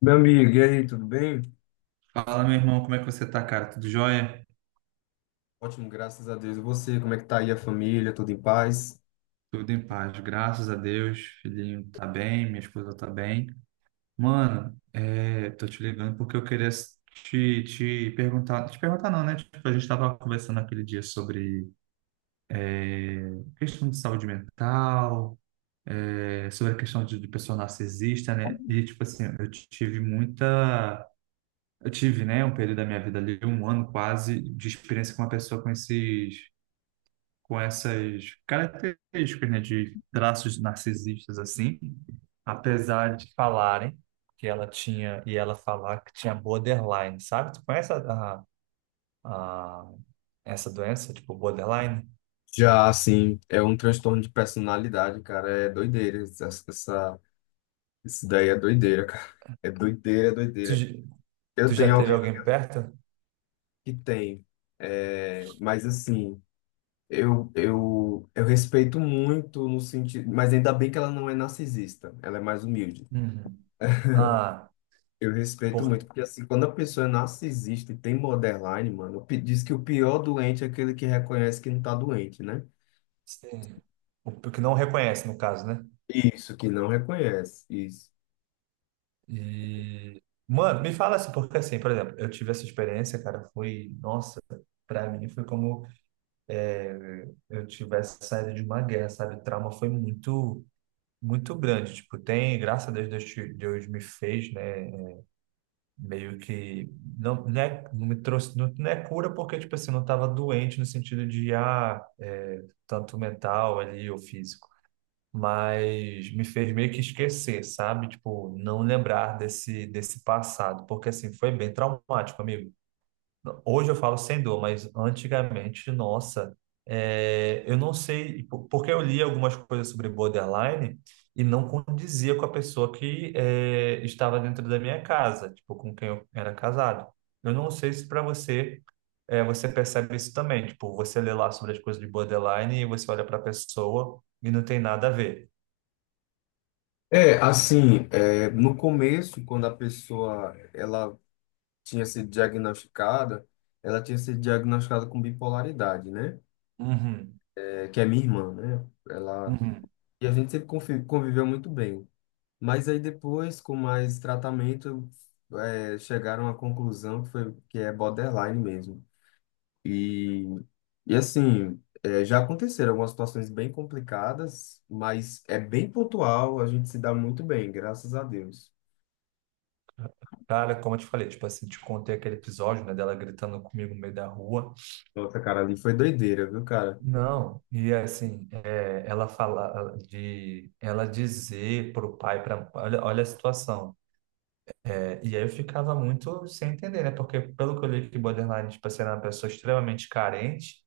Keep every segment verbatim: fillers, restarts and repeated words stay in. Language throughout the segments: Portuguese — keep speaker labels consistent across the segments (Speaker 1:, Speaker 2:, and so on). Speaker 1: Meu amigo, e aí, tudo bem?
Speaker 2: Fala, meu irmão, como é que você tá, cara? Tudo jóia?
Speaker 1: Ótimo, graças a Deus. E você, como é que tá aí a família? Tudo em paz?
Speaker 2: Tudo em paz, graças a Deus. Filhinho tá bem, minha esposa tá bem. Mano, é, tô te ligando porque eu queria te, te perguntar, te perguntar não, né? Tipo, a gente tava conversando aquele dia sobre é, questão de saúde mental, é, sobre a questão de, de pessoa narcisista, né? E, tipo assim, eu tive muita... Eu tive, né, um período da minha vida ali, um ano quase, de experiência com uma pessoa com esses... com essas características, né, de traços narcisistas assim, apesar de falarem que ela tinha e ela falar que tinha borderline, sabe? Tu conhece a, a- a- essa doença, tipo borderline?
Speaker 1: Já, assim, é um transtorno de personalidade, cara. É doideira. Essa, essa- isso daí é doideira, cara. É doideira, é
Speaker 2: Tu,
Speaker 1: doideira.
Speaker 2: j-
Speaker 1: Eu
Speaker 2: Tu já
Speaker 1: tenho
Speaker 2: teve
Speaker 1: alguém
Speaker 2: alguém perto?
Speaker 1: que tem, é, mas assim, eu, eu, eu respeito muito no sentido. Mas ainda bem que ela não é narcisista, ela é mais humilde.
Speaker 2: Uhum. Ah,
Speaker 1: Eu respeito muito,
Speaker 2: por
Speaker 1: porque assim, quando a pessoa é narcisista e tem borderline, mano, pi- diz que o pior doente é aquele que reconhece que não tá doente, né?
Speaker 2: sim. O que não reconhece no caso, né?
Speaker 1: Isso, que não reconhece, isso.
Speaker 2: E mano, me fala assim, porque assim, por exemplo, eu tive essa experiência, cara, foi, nossa, pra mim foi como é, eu tivesse saído de uma guerra, sabe? O trauma foi muito, muito grande. Tipo, tem, graças a Deus, Deus, te- Deus me fez, né? Meio que não, não, é- não me trouxe, não, não é cura porque, tipo assim, eu não estava doente no sentido de, ah, é, tanto mental ali ou físico. Mas me fez meio que esquecer, sabe? Tipo, não lembrar desse, desse passado, porque assim, foi bem traumático, amigo. Hoje eu falo sem dor, mas antigamente, nossa, é, eu não sei, po- porque eu li algumas coisas sobre borderline e não condizia com a pessoa que é, estava dentro da minha casa, tipo, com quem eu era casado. Eu não sei se para você, é, você percebe isso também, tipo, você lê lá sobre as coisas de borderline e você olha para a pessoa e não tem nada a ver.
Speaker 1: É, assim, é, no começo, quando a pessoa, ela tinha sido diagnosticada, ela tinha sido diagnosticada com bipolaridade, né?
Speaker 2: Uhum,
Speaker 1: É, que é minha irmã, né? Ela,
Speaker 2: uhum.
Speaker 1: e a gente sempre confi- conviveu muito bem. Mas aí depois, com mais tratamento, é, chegaram à conclusão que foi, que é borderline mesmo. E, e assim, é, já aconteceram algumas situações bem complicadas, mas é bem pontual, a gente se dá muito bem, graças a Deus.
Speaker 2: Cara, como eu te falei, tipo assim, te contei aquele episódio, né, dela gritando comigo no meio da rua.
Speaker 1: Nossa, cara, ali foi doideira, viu, cara?
Speaker 2: Não, e assim, é, ela fala de ela dizer pro pai, pra, olha, olha a situação. É, e aí eu ficava muito sem entender, né? Porque pelo que eu li que borderline, tipo assim, era uma pessoa extremamente carente,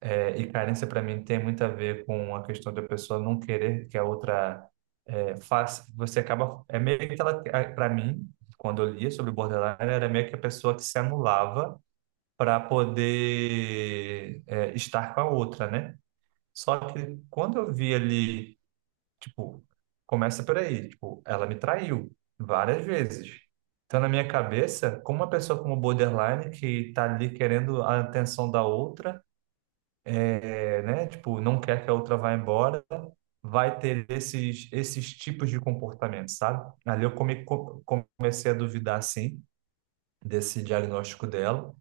Speaker 2: é, e carência para mim tem muito a ver com a questão da pessoa não querer que a outra é, faça, você acaba, é meio que ela, para mim, quando eu lia sobre borderline, era meio que a pessoa que se anulava para poder é, estar com a outra, né? Só que quando eu vi ali, tipo, começa por aí, tipo, ela me traiu várias vezes. Então, na minha cabeça, como uma pessoa como borderline, que tá ali querendo a atenção da outra, é, né? Tipo, não quer que a outra vá embora, vai ter esses, esses tipos de comportamento, sabe? Ali eu come- co- comecei a duvidar, sim, desse diagnóstico dela.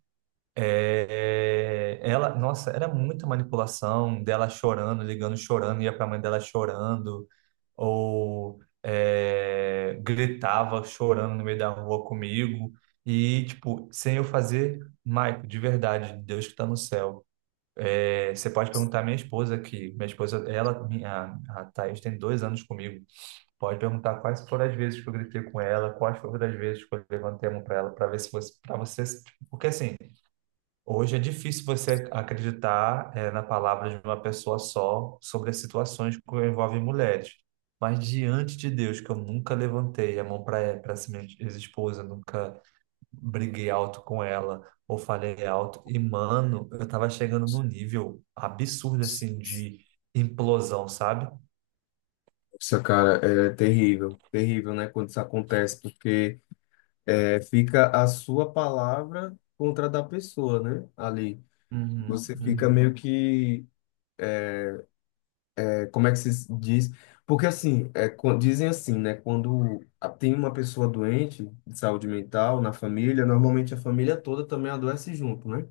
Speaker 2: É, é, ela, nossa, era muita manipulação dela chorando, ligando, chorando, ia pra mãe dela chorando, ou é, gritava chorando no meio da rua comigo, e tipo, sem eu fazer, Maico, de verdade, Deus que tá no céu. É, você pode perguntar à minha esposa aqui, minha esposa, ela, minha, a Thaís tem dois anos comigo, pode perguntar quais foram as vezes que eu gritei com ela, quais foram as vezes que eu levantei a mão pra ela, pra ver se você, pra você, tipo, porque assim. Hoje é difícil você acreditar, eh, na palavra de uma pessoa só sobre as situações que envolvem mulheres. Mas diante de Deus, que eu nunca levantei a mão para para essa minha ex-esposa, nunca briguei alto com ela ou falei alto. E, mano, eu tava chegando num nível absurdo, assim, de implosão, sabe?
Speaker 1: Nossa, cara, é terrível, terrível, né, quando isso acontece, porque é, fica a sua palavra contra a da pessoa, né, ali.
Speaker 2: Uhum,
Speaker 1: Você fica
Speaker 2: uhum.
Speaker 1: meio que, como é que se diz? Porque assim, é, quan- dizem assim, né? Quando a- tem uma pessoa doente de saúde mental na família, normalmente a família toda também adoece junto, né?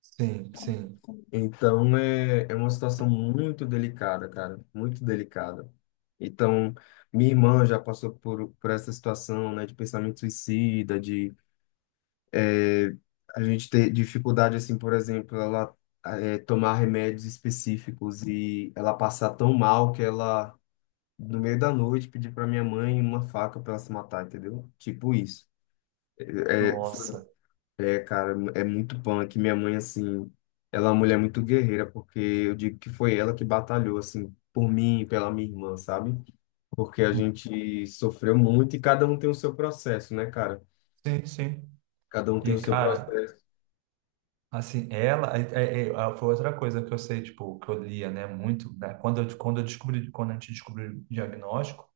Speaker 2: Sim, sim.
Speaker 1: Então é, é uma situação muito delicada, cara, muito delicada. Então, minha irmã já passou por, por essa situação, né, de pensamento suicida, de é, a gente ter dificuldade, assim, por exemplo, ela eh, tomar remédios específicos e ela passar tão mal que ela, no meio da noite, pedir pra minha mãe uma faca pra ela se matar, entendeu? Tipo isso. É, é, foi-
Speaker 2: Nossa.
Speaker 1: é, cara, é muito punk. Minha mãe, assim, ela é uma mulher muito guerreira, porque eu digo que foi ela que batalhou, assim, por mim e pela minha irmã, sabe? Porque a gente sofreu muito e cada um tem o seu processo, né, cara?
Speaker 2: Sim, sim.
Speaker 1: Cada um tem
Speaker 2: E,
Speaker 1: o seu
Speaker 2: cara,
Speaker 1: processo.
Speaker 2: assim, ela é, é- é- foi outra coisa que eu sei, tipo, que eu lia, né, muito, né? Quando eu, quando eu descobri, quando a gente descobriu o diagnóstico,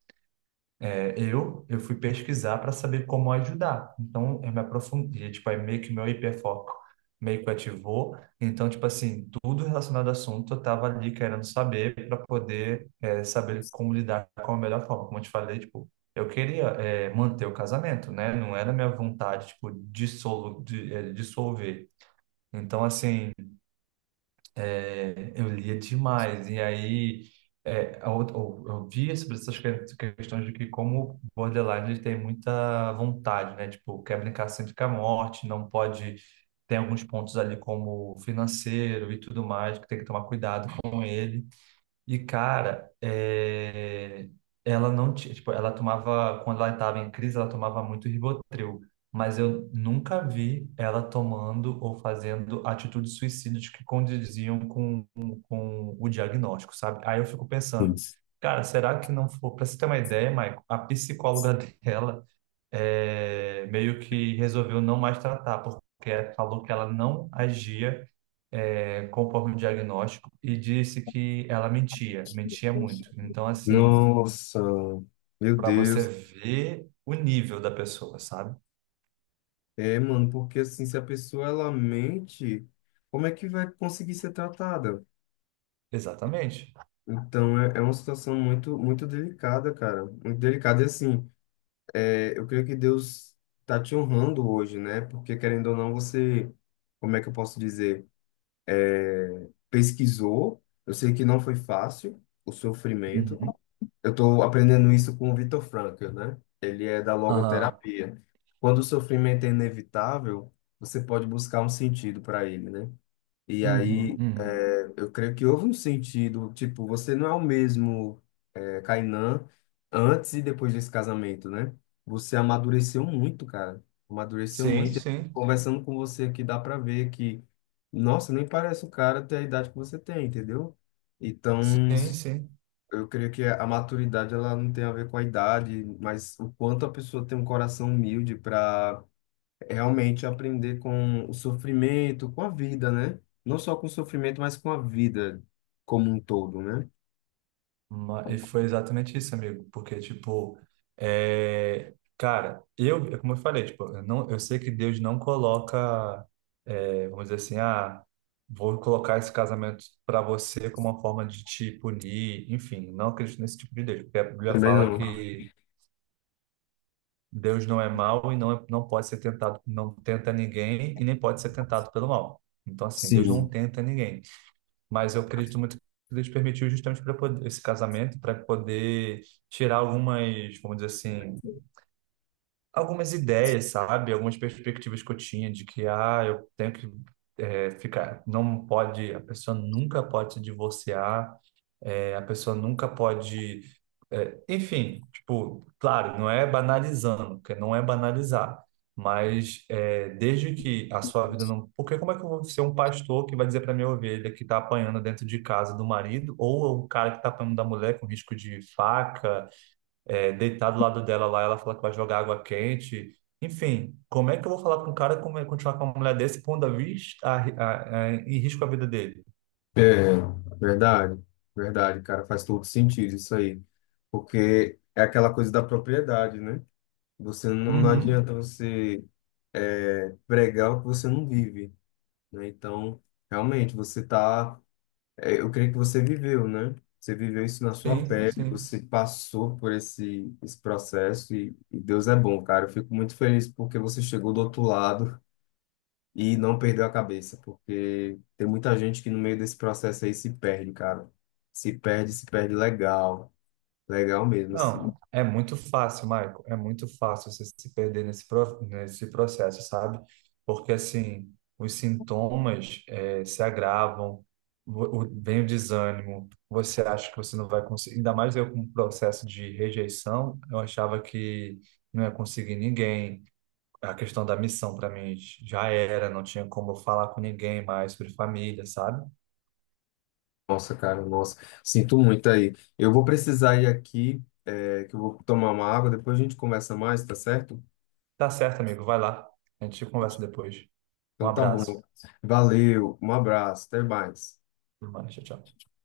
Speaker 2: é, eu eu fui pesquisar para saber como ajudar. Então, eu me aprofundei, tipo, aí meio que meu hiperfoco meio que ativou. Então, tipo assim, tudo relacionado ao assunto, eu tava ali querendo saber para poder é, saber como lidar com a melhor forma. Como eu te falei, tipo, eu queria é, manter o casamento, né? Não era minha vontade, tipo, dissolu, de, é, dissolver. Então, assim, é, eu lia demais. E aí, é, a outra- eu, eu via sobre essas que- questões de que como o borderline ele tem muita vontade, né? Tipo, quer brincar sempre com a morte, não pode... Tem alguns pontos ali como financeiro e tudo mais, que tem que tomar cuidado com ele. E, cara, é, ela não tinha, tipo, ela tomava, quando ela estava em crise, ela tomava muito Rivotril, mas eu nunca vi ela tomando ou fazendo atitudes suicidas que condiziam com, com o diagnóstico, sabe? Aí eu fico pensando,
Speaker 1: Isso.
Speaker 2: cara, será que não foi, pra você ter uma ideia, Maicon, a psicóloga dela é, meio que resolveu não mais tratar, porque falou que ela não agia, é, conforme o diagnóstico e disse que ela mentia, mentia muito. Então, assim,
Speaker 1: Nossa, meu
Speaker 2: para você
Speaker 1: Deus.
Speaker 2: ver o nível da pessoa, sabe?
Speaker 1: É, mano, porque assim, se a pessoa ela mente, como é que vai conseguir ser tratada?
Speaker 2: Exatamente.
Speaker 1: Então é, é uma situação muito muito delicada, cara, muito delicada. E assim, é, eu creio que Deus tá te honrando hoje, né? Porque querendo ou não, você, como é que eu posso dizer, pesquisou. Eu sei que não foi fácil o sofrimento.
Speaker 2: Uhum.
Speaker 1: Eu tô aprendendo isso com o Vitor Frankl, né? Ele é da
Speaker 2: Aham.
Speaker 1: logoterapia. Quando o sofrimento é inevitável, você pode buscar um sentido para ele, né? E
Speaker 2: Uhum,
Speaker 1: aí,
Speaker 2: uhum.
Speaker 1: é, eu creio que houve um sentido, tipo, você não é o mesmo é, Kainan, antes e depois desse casamento, né? Você amadureceu muito, cara. Amadureceu
Speaker 2: Sim,
Speaker 1: muito.
Speaker 2: sim.
Speaker 1: Conversando com você aqui, dá pra ver que, nossa, nem parece o cara ter a idade que você tem, entendeu? Então,
Speaker 2: Sim, sim.
Speaker 1: eu creio que a maturidade, ela não tem a ver com a idade, mas o quanto a pessoa tem um coração humilde para realmente aprender com o sofrimento, com a vida, né? Não só com o sofrimento, mas com a vida como um todo, né?
Speaker 2: Ma- E foi exatamente isso, amigo, porque, tipo, é, cara, eu, é como eu falei, tipo, eu, não, eu sei que Deus não coloca, é, vamos dizer assim, ah, vou colocar esse casamento para você como uma forma de te punir, enfim, não acredito nesse tipo de Deus, porque a Bíblia
Speaker 1: Também
Speaker 2: fala
Speaker 1: não.
Speaker 2: que Deus não é mau e não, é- não pode ser tentado, não tenta ninguém e nem pode ser tentado pelo mal. Então, assim, Deus não
Speaker 1: Sim,
Speaker 2: tenta ninguém, mas eu acredito muito que Deus permitiu justamente para poder esse casamento, para poder tirar algumas, vamos dizer assim, algumas ideias, sabe? Algumas perspectivas que eu tinha de que, ah, eu tenho que eh, ficar, não pode, a pessoa nunca pode se divorciar é, a pessoa nunca pode. é, enfim, tipo, claro, não é banalizando, porque não é banalizar, mas é, desde que a sua vida não. Porque como é que eu vou ser um pastor que vai dizer para minha ovelha que está apanhando dentro de casa do marido, ou o cara que está apanhando da mulher com risco de faca, é, deitar do lado dela lá, ela fala que vai jogar água quente. Enfim, como é que eu vou falar com um cara como é continuar com uma mulher desse pondo a, vis- a, a, a, em risco a vida dele?
Speaker 1: verdade, verdade, cara, faz todo sentido isso aí, porque é aquela coisa da propriedade, né? Você não, não
Speaker 2: Uhum,
Speaker 1: adianta você é, pregar o que você não vive, né? Então, realmente, você tá, é, eu creio que você viveu, né? Você viveu isso na sua, sim,
Speaker 2: sim,
Speaker 1: pele,
Speaker 2: sim.
Speaker 1: você passou por esse, esse processo e, e Deus é bom, cara. Eu fico muito feliz porque você chegou do outro lado e não perdeu a cabeça, porque tem muita gente que no meio desse processo aí se perde, cara. Se perde, se perde legal. Legal mesmo, assim.
Speaker 2: Não, é muito fácil, Michael. É muito fácil você se perder nesse, pro- nesse processo, sabe? Porque, assim, os sintomas eh, se agravam, o- o- vem o desânimo, você acha que você não vai conseguir. Ainda mais eu com o processo de rejeição, eu achava que não ia conseguir ninguém. A questão da missão, para mim, já era, não tinha como eu falar com ninguém mais sobre família, sabe?
Speaker 1: Nossa, cara, nossa. Sinto muito aí. Eu vou precisar ir aqui, é, que eu vou tomar uma água, depois a gente conversa mais, tá certo?
Speaker 2: Tá certo, amigo, vai lá. A gente conversa depois. Um
Speaker 1: Então tá bom.
Speaker 2: abraço.
Speaker 1: Valeu, um abraço, até mais.
Speaker 2: Tudo mais, tchau, tchau.